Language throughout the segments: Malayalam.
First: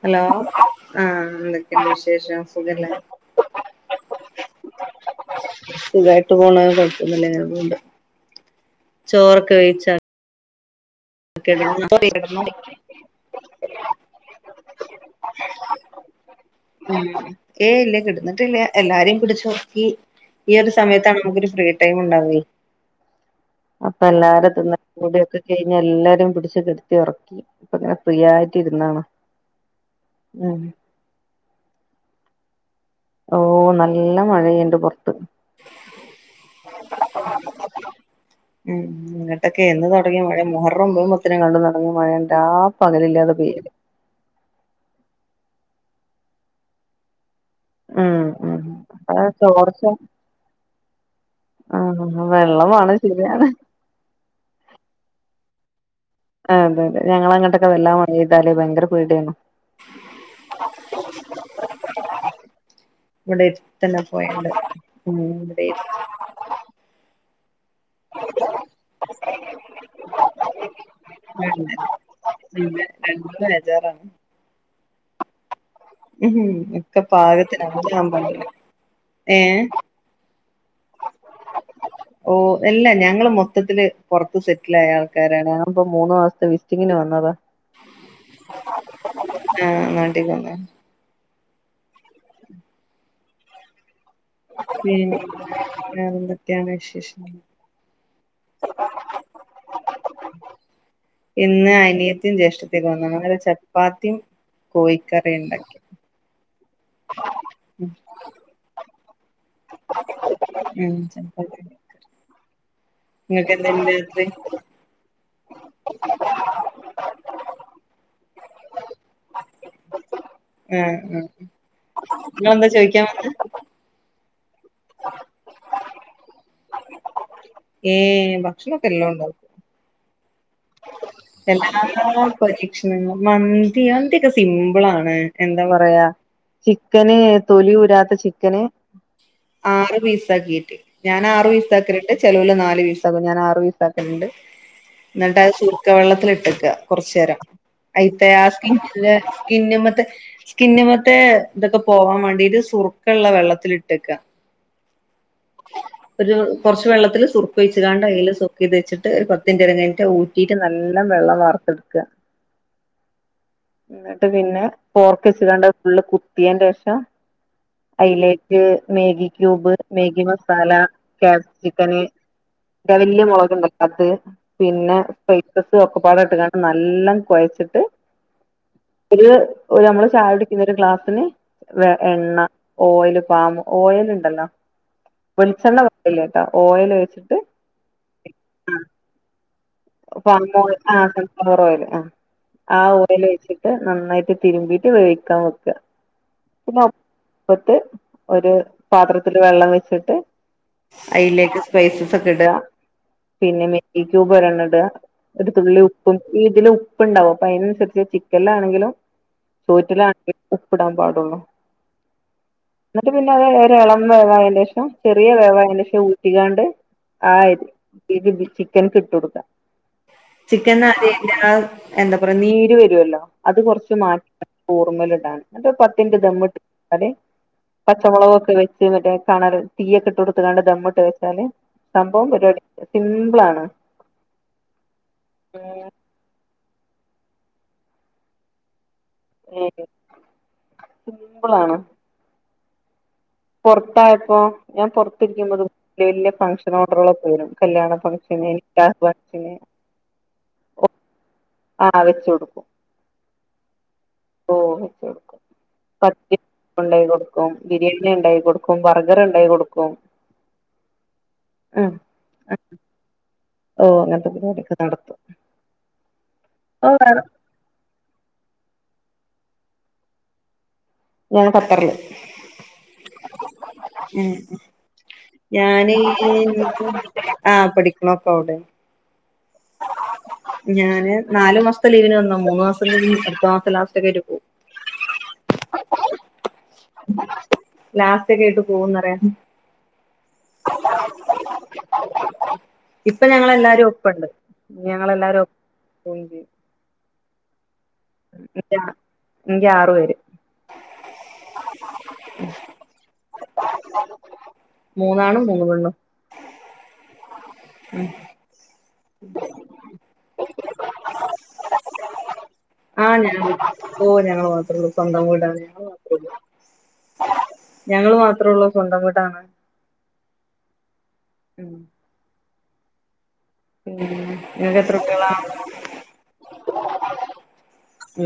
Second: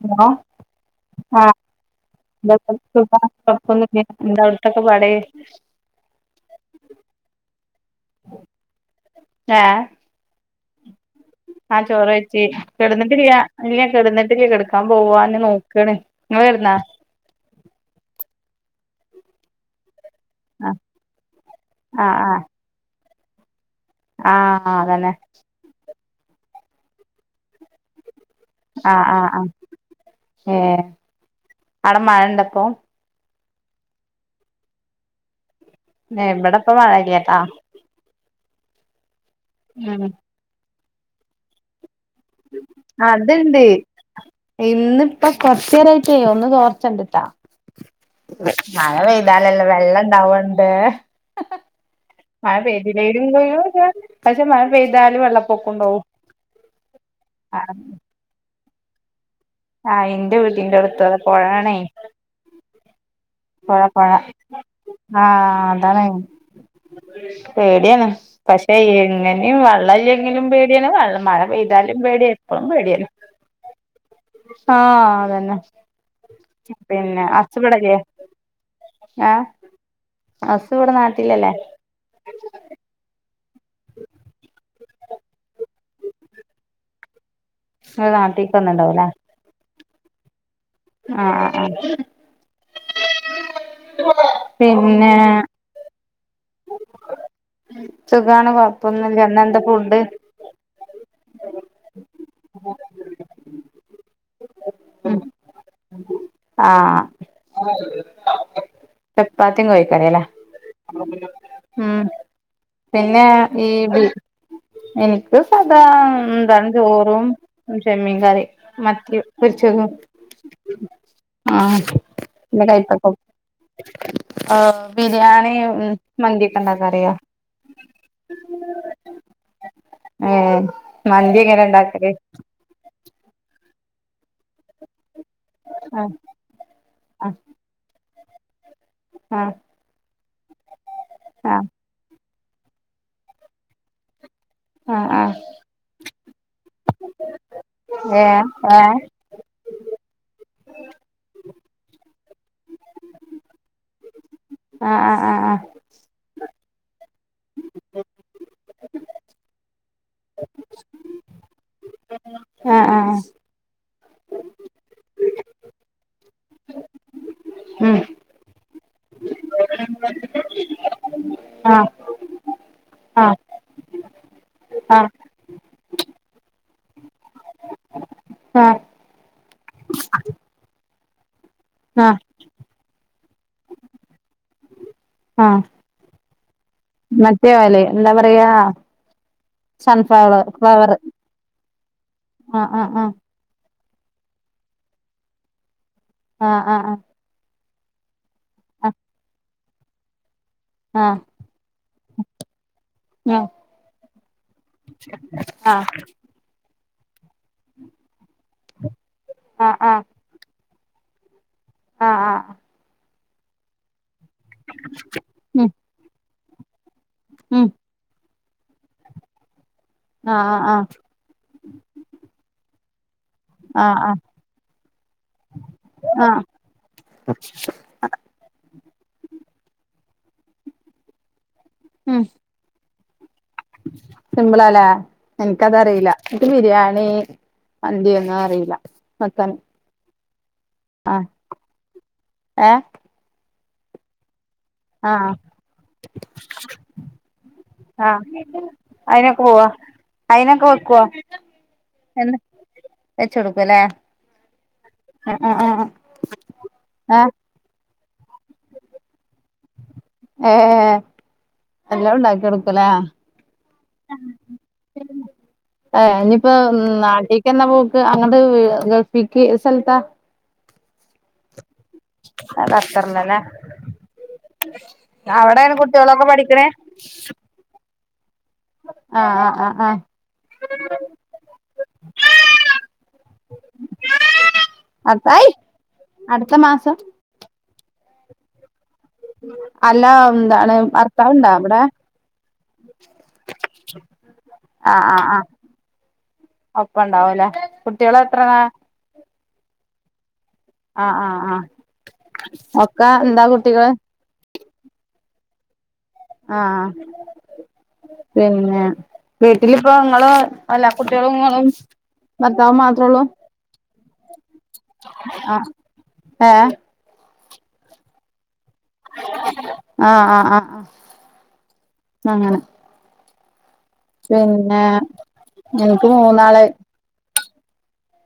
ഹലോ ആഹ എന്തൊക്കെയ വിശേഷം സുഖല്ലേ പ്പ [unintelligible] എന്ത [unintelligible] സുഖയിട്ട് പോണ കുഴപ്പന്നില്ല ഞതുകൊണ്ട് ചോറൊക്കെകഴിച്ചാ ആ ചോറ് വെച്ചി കിടന്നിട്ടില്ല ഇല്ല കിടന്നിട്ടിരിയാ കെടക്കാൻ പോവാന്ന് നോക്കാണ് [unintelligible] വരുന്നാ [inaudible] ഏ ഇല്ല കിടുന്നിട്ടില്ല എല്ലാരെയും പിടിച്ച നോക്കി ഈ ഒരു ആഹ് സമയത്താണ് നമുക്കൊരു ഫ്രീ ടൈം ഉണ്ടാവേ ആഹ് അപ്പൊ ആഹ് എല്ലാരും തിന്ന ആഹ് അതന്നെ കൂടൊക്കെ കഴിഞ്ഞ എല്ലാരും പിടിച്ചച്ച് കെടുത്തി ഉറക്കി അപ്പ ഇങ്ങനെ ഫ്രീയായി ആഹ ആഹ ആ ഏ ഉം അടെ മഴ ഉണ്ടപ്പൊ ഓ നല്ല മഴയണ്ട് പുറത്ത് ഇവിടെ ഇപ്പ മഴയില്ലട്ടാ ഉം എന്നങ്ങട്ടൊക്കെ എന്ന് ഉം തുടങ്ങിയ മഴ മുഹറു ഒമ്പ പത്തിന കണ്ടു തുടങ്ങിയ മഴയ അത്ണ്ട് ഇന്നിപ്പ കൊറച്ചു നേരായിട്ട ഒന്ന് തോർച്ചണ്ടിട്ടാ ഉം ഉം മഴ അത് പെയ്താലല്ലോ വെള്ളം ഇണ്ടാവണ്ട് ആഹ ആ ആഹ് മഴ വെള്ളമാണ് പെയ്തില്ലേലുംണ്ടോ ശരിയാണ് പക്ഷെ മഴ പെയ്താല് വെള്ളപ്പൊക്കം ഉണ്ടാവും അതെ അതെ ഞങ്ങ അങ്ങോട്ടൊക്കെ വെല്ലാം മഴപെയ്താലേ ഭയങ്കര പീടിയാണ് ആഹ് എന്റെ വീടിന്റെ അടുത്തു അത പുഴണേ ഇവിടെ എടുത്തന്നെ പുഴപുഴ പോയണ്ട് ഉം ആഹ ഇവിടെ അതാണ് പേടിയാണ് പക്ഷെ എങ്ങനെയും വെള്ളംമല്ലെങ്കിലും പേടിയാണ് വെള്ളം മഴ പെയ്താലും പേടിയാണ് എപ്പോഴും പേടിയാണ് ബെജാരാണ് ആഹ അതന്നെ ഉ ഒക്കെ പിന്നെ പാകത്തിന ഞാൻ പറ ആഹ അസു ഇവിടെ നാട്ടില്ലല്ലേ ഓ അല്ല ഞങ്ങള് മൊത്തത്തിൽ പുറത്ത് സെറ്റ് [unintelligible] ആൾക്കാരാണ് ഞ ഇപ്പ മൂന്ന് മാസത്തെ വിസിറ്റിങ്ങി വന്നതാ ഒരു നാട്ടിലേക്ക്ന്നണ്ടാവുംലേ ആഹ നണ്ടിക്കന്ന ആ [inaudible] പിന്നെ അ [unintelligible] സുഖമാണ് കൊഴപ്പൊന്നുല്ല ഇന്ന എന്താ ഫുഡ് ഇന്ന് അനിയത്തിയും ജ്യേഷ്ഠതും വന്നാണ് അങ്ങെ ചപ്പാത്തിയും കോഴിക്കറിയും ഉണ്ടാക്കെ [inaudible] ആഹ ഉം [inaudible] ചെപ്പാത്തിയും കോഴിക്കറല്ല ഉം ചപ്പാത്തി ഉ പിന്നെ നിങ്ങൾക്ക് ഈ എന്തായിരുന്നു രാത്രി എനിക്ക് സദാ എന്താണ് ചോറും ചമ്മീൻ കറി മത്തി പൊരിച്ചത് ആഹ് ആഹ് നിങ്ങെന്താ ചോദിക്കാൻ കൈപ്പക്കും വന്നത് ആഹ് ബിരിയാണി മന്തിയൊക്കെ ഉണ്ടാക്കാൻ അറിയോ ഏയ് ഭക്ഷണൊക്കെ എല്ലാം ഉണ്ടാക്കും ഏഹ് മന്തി എങ്ങനെ എല്ലാ ഉണ്ടാക്കല് പരീക്ഷണങ്ങളും മന്തി മന്തി ഒക്കെ സിമ്പിളാണ് എന്താ പറയാ ആഹ് ചിക്കന് തൊലിയൂരാത്ത ചിക്കന് ആഹ് ആറ് പീസ് ആക്കീട്ട് ഞാൻ ആറ് ആഹ് പീസ് ആക്കിട്ട് ചെലോ ല് നാല് പീസ് ആകും ഞാൻ ആറ് പീസാക്കുന്നുണ്ട് ആഹ് ആഹ് ആഹ് എന്നിട്ട് ക്ക വെള്ളത്തിൽ ഇട്ടക്ക കൊറച്ച് നേരം അയിത്തെ ആ ഏഹ് സ്കി ഏഹ് സ്കിന്നമത്തെ സ്കിന്നിമത്തെ ഇതൊക്കെ പോവാൻ വേണ്ടിട്ട് സുറുക്കള്ള വെള്ളത്തിട്ടേക്ക ആഹ് ആഹ് ആഹ് ആഹ് ഒരു കുറച്ച് വെള്ളത്തിൽ സുർക്ക ഒഴിച്ച് കാണ്ട് അതിൽ സുക്ക് ചെയ്ത് വെച്ചിട്ട് ഒരു പത്തിൻ്റ്റ് ഇറങ്ങിട്ട് ഊറ്റി നല്ല വെള്ളം വർത്തെടുക്കുക ആഹ് ആഹ് ആഹ് ആഹ് എന്നിട്ട് പിന്നെ പോർക്ക്ച്ച്കാണ്ട് ഫുള്ള് കുത്തിയ ൻ്റെ ശേഷം ഉം അതിലേക്ക് മാഗി ക്യൂബ് മഗി മസാല ആഹ് ക്യാപ്സിക്കന് ആ വല്ല്യ ആഹ് മുളക്ണ്ടല്ലോ അത് പിന്നെ ആഹ് സ്പൈസസ് ഒക്കെപ്പാടം ഇട്ട് ട്ട് നല്ലോം കുഴച്ചിട്ട് ആഹ് ഒരു നമ്മള് ചായ കുടിക്കുന്ന ഒരു ക്ലാസ്സിന് വ ആഹ് എണ്ണ ഓയിൽ പാമ്പ ഓയിൽ ഉണ്ടല്ലോ ആഹ് വെളിച്ചെണ്ണ പറ്റില്ലേട്ടാ ഓയിൽ ഒഴിച്ചിട്ട് മറ്റേ ഓയില് എന്താ പറയാ സൺഫ്ലവർ മ്മ ഓ ഫ്ലവർ സൺഫ്ലവർ ഓയിൽ ആ ആഹ് ആ ആഹ് ആഹ് ഓയിൽ ഒഴിച്ചിട്ട് നന്നായിട്ട് തിരുമ്പീട്ട് വേവിക്കാൻ വെക്ക ആഹ് പിന്നെപ്പത്ത് ഒരു ആഹ് പാത്രത്തില് വെള്ളം വെച്ചിട്ട് ആഹ് അതിലേക്ക് സ്പൈസസ് ഒക്കെ ഇടുക ആഹ് പിന്നെ മെഗി ക്യൂബ് ഒരെണ്ണം ഇടുക ഒരു തുള്ളി ആഹ് ഉപ്പും ഇതിൽ ഉപ്പ് ഉണ്ടാവും അപ്പൊ അതിനനുസരിച്ച് ചിക്കനിലാണെങ്കിലും ആഹ് ചോറ്റിലാണെങ്കിലും ഉപ്പിടാൻ പാടുള്ളൂ ആഹ് ആഹ് എന്നിട്ട് പിന്നെ അത് ഇളം വേവായതിന്റെ ശേഷം ചെറിയ ഉം വേവായന്റെ ശേഷം ഊറ്റികാണ്ട് ഉം ആയിര് ചിക്കൻകിട്ട് കൊടുക്ക ആഹ് ചിക്കൻ ന ആഹ് എന്താ പറയാ നീര് വരുവല്ലോ അത് കുറച്ച് ആഹ് മാറ്റി ചോർമ്മല് ഇടാണ് എന്നിട്ട് പത്തിൻ്റ്റ് ആഹ് ആഹ് ദമ്മിട്ട് പച്ചമുളകൊക്കെ വെച്ച് മറ്റെ കാണാല് തീയൊക്കെട്ട് കൊടുത്ത് കൊണ്ട് ദമ്മിട്ട് വെച്ചാല് സംഭവം പരിപാടി സിംമ്പിളാണ് സിംബിളാല്ലേ എനിക്കതറിയില്ല എനിക്ക് ബിരിയാണി മന്തിയൊന്നും അറിയില്ല വെക്കാൻ ആഹ് സിമ്പിളാണ് ഏഹ് പൊറത്തായപ്പോ ഞാൻ ആഹ് പൊറത്തിരിക്കുമ്പത് വല്ല്യ വല്ല്യ ഫംഗ്ഷനോടറുകളൊക്കെ വരും കല്യാണ ആഹ് ഫംഗഷന് ലാസ് അയിനൊക്കെ ഫാഷന് പോവാ അയിനൊക്കെ വെക്കുവോ ആഹ് വെച്ച് കൊടുക്കും വെച്ച് കൊടുക്കുംലേ ഓഹ് വെച്ച് കൊട്ക്കും പത്തിരി ഉണ്ടാക്കി ആഹ് കൊടുക്കും ബിരിയാണി ഉണ്ടാക്കി കൊടുക്കും ബർഗർ ഉണ്ടായി കൊടുക്കും ഏഹ് ഉം എല്ലാം ഉണ്ടാക്കി കൊടുക്കുലേ ഓ അങ്ങനത്തെ പരിപാടിയൊക്കെ നടത്തും ഏ ഇനിയിപ്പോ ഓ കാണും. നാട്ടിലേക്ക് എന്നാ പോക്ക് അങ്ങട്ട ഗൾഫക്ക് സ്ഥലത്താ ഞാൻ കത്തറില് ആ കത്തറിലെനെ ഉം അവിടെണോ കുട്ടികളൊക്കെ പഠിക്കണേ ആ പഠിക്കണോക്കെ അവിടെ ആഹ് ആഹ് ആഹ് ആഹ ഞാന് നാല് മാസത്തെ ലീവിന് വന്ന മൂന്ന്മാസത്തെ കയിഞ്ഞി അടുത്ത മാസം ലാസ്റ്റ ഒക്കെ ആട്ട് പോവും അടുത്തായി അടുത്ത മാസം ലാസ്റ്റ് ഒക്കെ ആയിട്ട് പോകന്ന്റിയ അല്ല എന്താണ് ഭർത്താവുണ്ടാ ഇവിടെ ഇപ്പൊ ഞങ്ങെല്ലാരും ഒപ്പണ്ട് ആഹ ആഹ ആഹ ഞങ്ങളെല്ലാരും പോവും ഒപ്പണ്ടാവുംലേ എങ്ക ആറു പേര് ആഹ ആഹ് ആ് ഒക്കാ എന്താ കുട്ടികള് മൂന്നാണ് മൂന്ന് പെണ്ണും ആഹ പിന്നെ വീട്ടിലിപ്പ നിങ്ങള് എല്ലാ കുട്ടികളും നിങ്ങളും ഭർത്താവും മാത്രേ ആഹ ഉള്ളൂ ഞ ഓ ഞങ്ങള് മാത്രേ ഉള്ളു സ്വന്തം വീടാണ് ആഹ് ഞങ്ങള് മാത്രേള്ള ഏഹ് ഞങ്ങള് മാത്രേ ഉള്ളൂ സ്വന്തം വീടാണ് ആഹ് ആഹ് ആഹ് ആഹ ഉം അങ്ങനെ പിന്നെ നിങ്ങക്ക് പിന്നെ എത്ര കുട്ടികളാ എനിക്ക് മൂന്നാള് ഉ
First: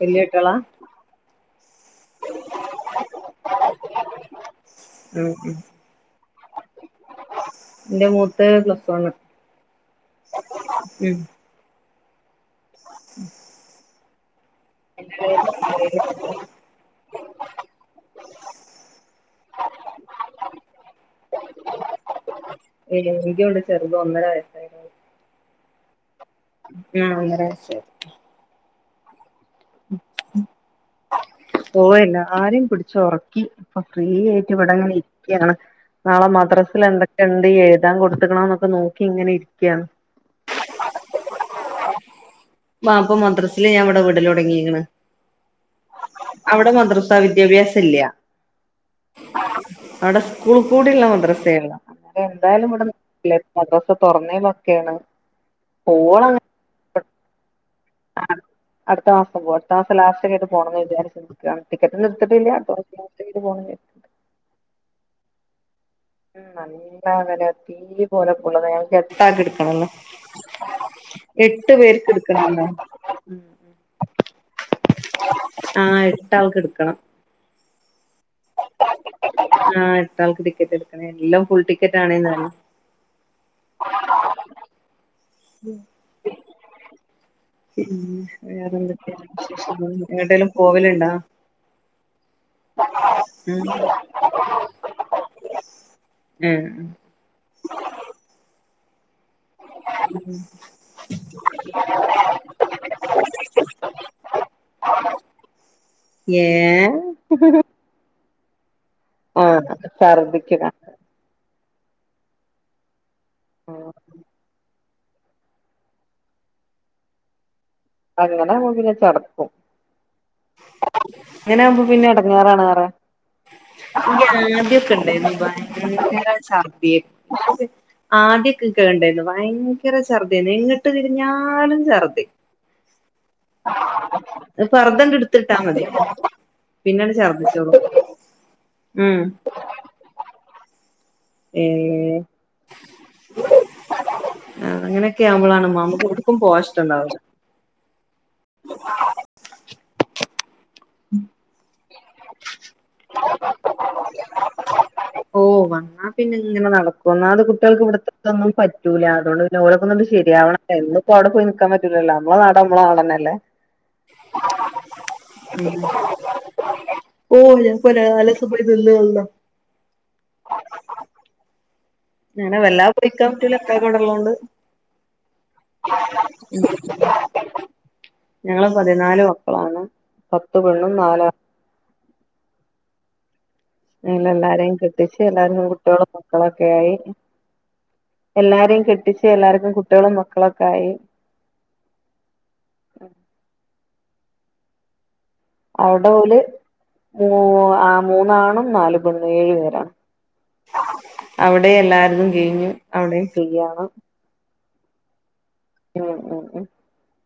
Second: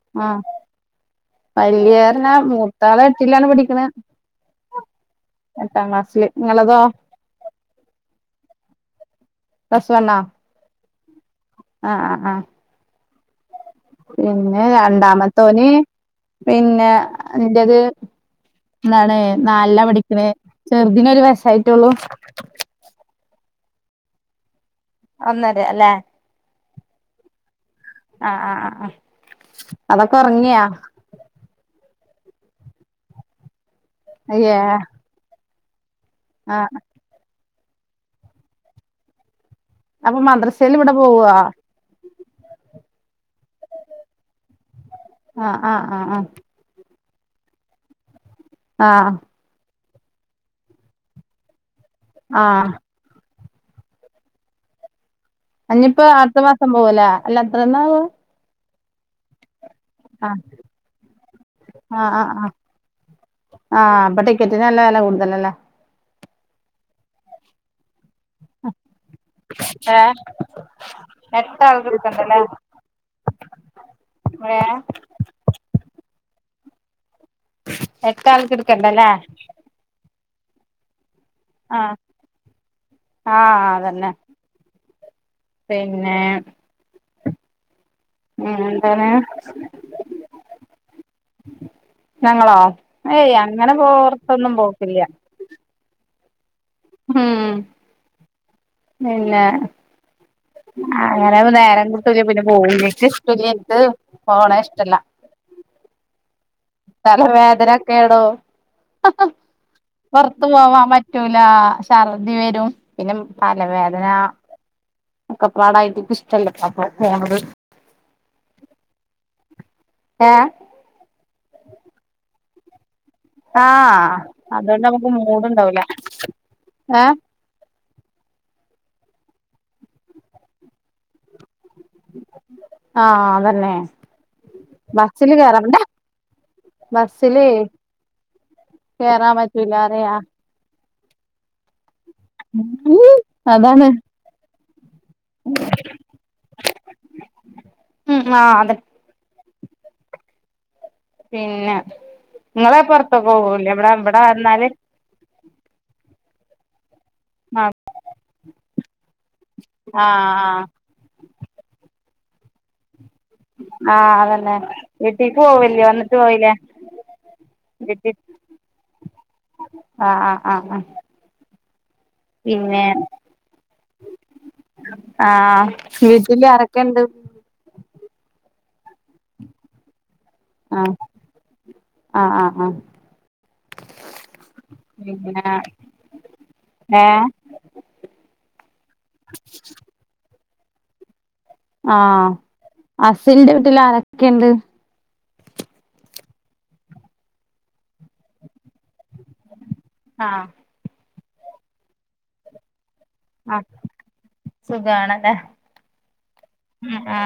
വല്യ കുട്ടിളാ വല്യേറിഞാമൂത്താള എട്ടില്ലാണ് പഠിക്കണ ഉം ഉം എട്ടാം ക്ളാസില് നിങ്ങളതോ എന്റെ മൂത്തത് പ്ലസ് വൻ പ്ലസ് വണ്ണോ ഉം ആഹ ആ ആഹ് ഉ പിന്നെ രണ്ടാമത്തോന് പിന്നെ ഇന്റെത് എന്താണ് നാല പഠിക്കണേ ചെറുതിന ഒരു വയ സായിട്ടുള്ളു ഏ എനക്ക ചെറുത് ഒന്നര വയസ്സായി ഒന്നര അല്ലേ ആ ഒന്നര വയസ്സായി ആഹ ആ ആ ആ അതൊക്കെ ഉറങ്ങിയാ പോയില്ല ആരെയും പിടിച്ച ഉറക്കി ഇപ്പൊ ഫ്രീ ആയിട്ട് അയ്യേ ഇവിടെ ഇങ്ങനെ ഇരിക്കയാണ് നാളെ ആഹ് മദ്രാസൽ എന്തൊക്കെ ഉണ്ട് എഴുതാൻ കൊടുക്കണന്നൊക്കെ നോക്കി ഇങ്ങനെ ഇരിക്കയാണ് അപ്പൊ മദ്രസയിലും ഇവിടെ പോവാ മാ ഇപ്പൊ മദ്രസില് ഞാൻ ഇവിടെ വീടല തുടങ്ങിക്ന് ആഹ് ആഹ് ആഹ് ആഹ അവിടെ മദ്രസാ വിദ്യാഭ്യാസം ഇല്ല ആഹ അവിടെ സ്കൂൾ കൂടിള്ള മദ്രസുള്ള അങ്ങെ എന്തായാലും ആഹ് ഇവിടെ മദ്രസ തുറന്നേയിലൊക്കെയാണ് അഞ്ഞപ്പോ അടുത്ത മാസം പോവലേ അല്ല അത്രന്നാവ ആ അടുത്ത മാസം പോവു അത്ത ദസ ലാസ്റ്റ് ആഹ് ആട്ട പോണെന്ന് വിചാരി ടിക്കറ്റ ഒന്ന എടുത്തിട്ടില്ല അം ലസ്റ്റ്ട്ട് പോ ആ അപ്പം ട്ടിക്കെറ്റ് ട്ടിക്കെറ്റിന് നല്ല വെലകൂടുതൽ അല്ലെ ഉം നല്ല വല തീ പോലെക്കള്ളത ഞാൻ ട്ടാക്കി എടുക്കണല്ല ഏഹ് എട്ട് എട്ടാൾക്ക് പേർക്ക് എടുക്കണ്ടല്ലേ എടുക്കണംല്ല വേ ആഹ് എട്ട ആൾക്ക് എടുക്കണം എട്ടാൾക്ക് ടുക്കണ്ടല്ലേ ആ എട്ടാൾക്ക് ടിക്കറ്റ് എടുക്കണ എല്ലാം ഫുൾ ടിക്കറ്റ് ആണേന്ന് പറയും ആ അതന്നെ പിന്നെ പിന്നെ ഉം എന്താണ് വേറെന്തൊക്കെയ വിേഷ എങ്ങടെിലും പോവൽണ്ടോ ഞങ്ങളോ ഏയ് അങ്ങനെ പോറത്തൊന്നും പോക്കില്ല ഉം ഉം പിന്നെ ഉം ആ ഞാന നേരം കിട്ടൂല പിന്നെ പോകട്ട് ഇഷ്ടല്ല എനിക്ക് പോകണേ ഇഷ്ടല്ല ഏഹ് തലവേദനൊക്കെട ആഹ് പുറത്ത ഛർദിക്കണ പോവാറ്റ റ്റല ഛർദി വരും പിന്നെ തലവേദന ഒക്കപ്പാടായിട്ടക്ക് ഇഷ്ടല്ല അപ്പൊ പോണത് അങ്ങനെ പിന്നെ ചടക്കും ഏഹ് എങ്ങനെ ആവുമ്പോ പിന്നെ ഇടങ്ങാറാണ്റെ ആഹ് ഇ അതോണ്ട് ആദ്യൊക്കെ നമുക്ക് മൂഡ്ണ്ടാവൂല ഇണ്ടായിരുന്നു ശറദ്യ ഏഹ് ആദ്യക്കക്ക ഉണ്ടായിന്ന് ഭയങ്കര ഛർദി എങ്ങിട്ട് തിരിഞ്ഞാലും ഛർദി ആഹ് അതെ അല്ലെ പർദ്ദണ്ട് ബസില് എടുത്തിട്ടാ കേയറണ്ട മതി പിന്നണ്ട് ബസില് ഛർദിച്ചോളും ഉം കേറാ പറ്റൂല അറെയ ഏഹ് ഉ അതാണ് ആഹ് അങ്ങനൊക്കെ നമ്മളാണ് നമ്മുക്ക് കൊടുക്കും പോഷ്ടം ഉണ്ടാവില്ല ഉം ആ അതെ പിന്നെ നിങ്ങളെ പുറത്ത പോകൂല്ല എവിടെ എവിടെ വന്നാല് ഓ വന്നാ പിന്നെ ഇങ്ങനെ നടക്കും ഒന്നാമത് കുട്ടികൾക്ക് ഇവിടത്തെതൊന്നും പറ്റൂല്ല അതോണ്ട് പിന്ന ആ ഓരൊക്കൊന്നണ്ട് ആഹ് ശരിയാവണും അ അടെ പോയി നിക്കാ പറ്റലല്ലോ നമ്മള നാ നമ്മളന്നെല്ലേ ആഹ് അതന്നെ വീട്ടീക്ക് പോവല്ലേ വന്നിട്ട് പോയില്ലേ ഓ ഞാൻ പോരാ വീട്ടി കാലസ പോയി നിന്ന് വന്നോ ആ ആ ആഹ് ആഹ് ഞനെ വെല്ലാ പോയിക്കാൻ പറ്റൂല എപ്പ കടള്ളോ കൊണ്ട് ആഹ് വിട്ടല്ആരൊക്കെുണ്ട് ഞങ്ങള് പതിനാല് മക്കളാണ് പത്ത്പെണ്ണും നാല ആഹ് ആഹ് ആഹ് അല്ല എല്ലാരെയും ക്കെട്ടിച്ച് പിന്നെ എല്ലാരും കുട്ടികളും മക്കളൊക്കെ ആയി ഏ എല്ലാരേും കെട്ടിച്ച് എല്ലാർക്കും കുട്ടികളും മക്കളുക്കെ ആയി ആഹ് അസലിന്റെ വീട്ടിൽ ആരൊക്കെയണ്ട് അവടെ ല് മ ആ മൂന്നാണ നാല് പെണ് ഏഴു പേരാണ് ആഹ് അവടെ എല്ലാരതും കഴിഞ്ഞു അവിടെയും ആഹ് ഫ്രീയാണ് സുഖണല്ലേ ഉം ഉം ഉം ആ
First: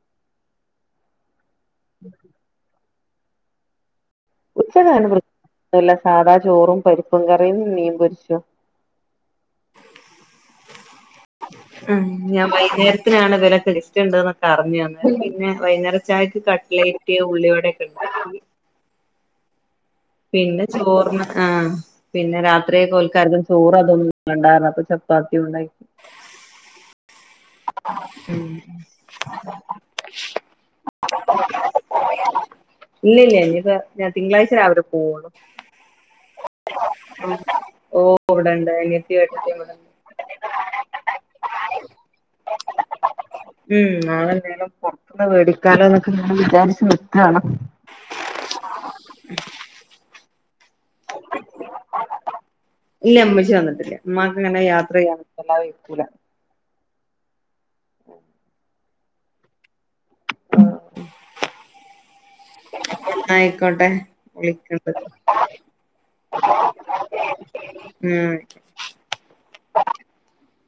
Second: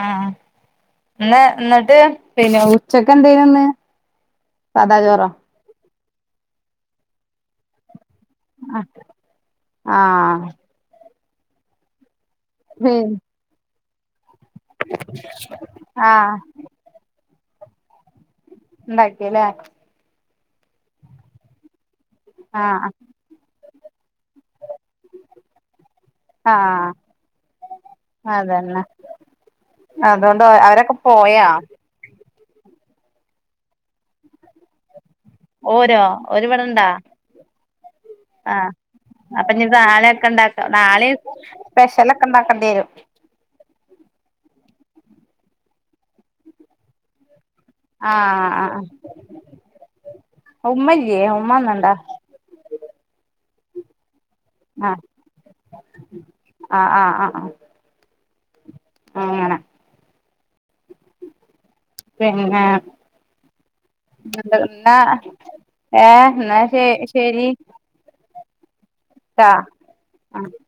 എന്നാ എന്നിട്ട് പിന്നെ ഉച്ചക്കെ എന്തനന്ന് ഉച്ച കല്ല സാധാ ചോറും പരിപ്പും കറിയും മീൻ പൊരിച്ചു ആഹ് ആ ആ ഞാൻ പി വൈകുന്നേരത്തിനാണ് വിലൊക്കെ ഗസ്റ്റ് ഉണ്ട്ന്ന് പറഞ്ഞുവന്ന പിന്നെ ആ വൈകുന്നേരചയക്ക് കട്ട്ലേറ്റ് ഉള്ളിവടയൊക്കെ ഉണ്ടാക്കി ഇണ്ടായല്ലേ പിന്നെ ചോർന് ആ പിന്നെ ആഹ് രാത്രിയോൽക്കാർക്കും ചോറ് അതൊന്നും വാണ്ടാറഞ്ഞപ്പം ചപ്പാത്തി ഉണ്ടാക്കി ആഹ അതന്നെ അതുകൊണ്ട് അവരൊക്കെ പോയാ. ഇല്ലില്യാ ഇനി [unintelligible] തിങ്കളാഴ്ച രാവിലെ പോവുള്ളു ഓരോ ഓലിവിടെണ്ടോ? ഓ ആഹ ഇവിടെണ്ട് അനിയത്തി അപ്പൊ ഏട്ടത്തി ഇനി ഇവിടെണ്ട് നാളൊക്കെ ഇണ്ടാക്ക! നാളും സ്പെഷെലൊക്കെ ഉണ്ടാക്കേണ്ടി വരും ഉം നാളെന്തായാലും പൊർത്ത്ന്ന് വേടിക്കാന് ന്നൊക്കെ വിചാരിച്ച് നിക്കാണ് ആ ആഹ ഉമ്മല്ല്യേ ഉമ്മന്നുണ്ടോ? ഇല്ല്യാഉമ്മച്ചി വന്നിട്ടില്ല ഇമ്മാക്ക് അങ്ങനെ യാത്ര ചെയ്യാൻ വല്ലാവെയ്ക്കൂല. ആഹ ആആ ആ [inaudible] ആമണ ട്ടു പിന്നെങ്ങനെ ന്നാ ആയിക്കോട്ടെ വിളിക്കണ്ട് ഇന്നാ ഏ ഇന്നാ ശെ ശരി ഉം ട്ടാഹ് അണക്ക്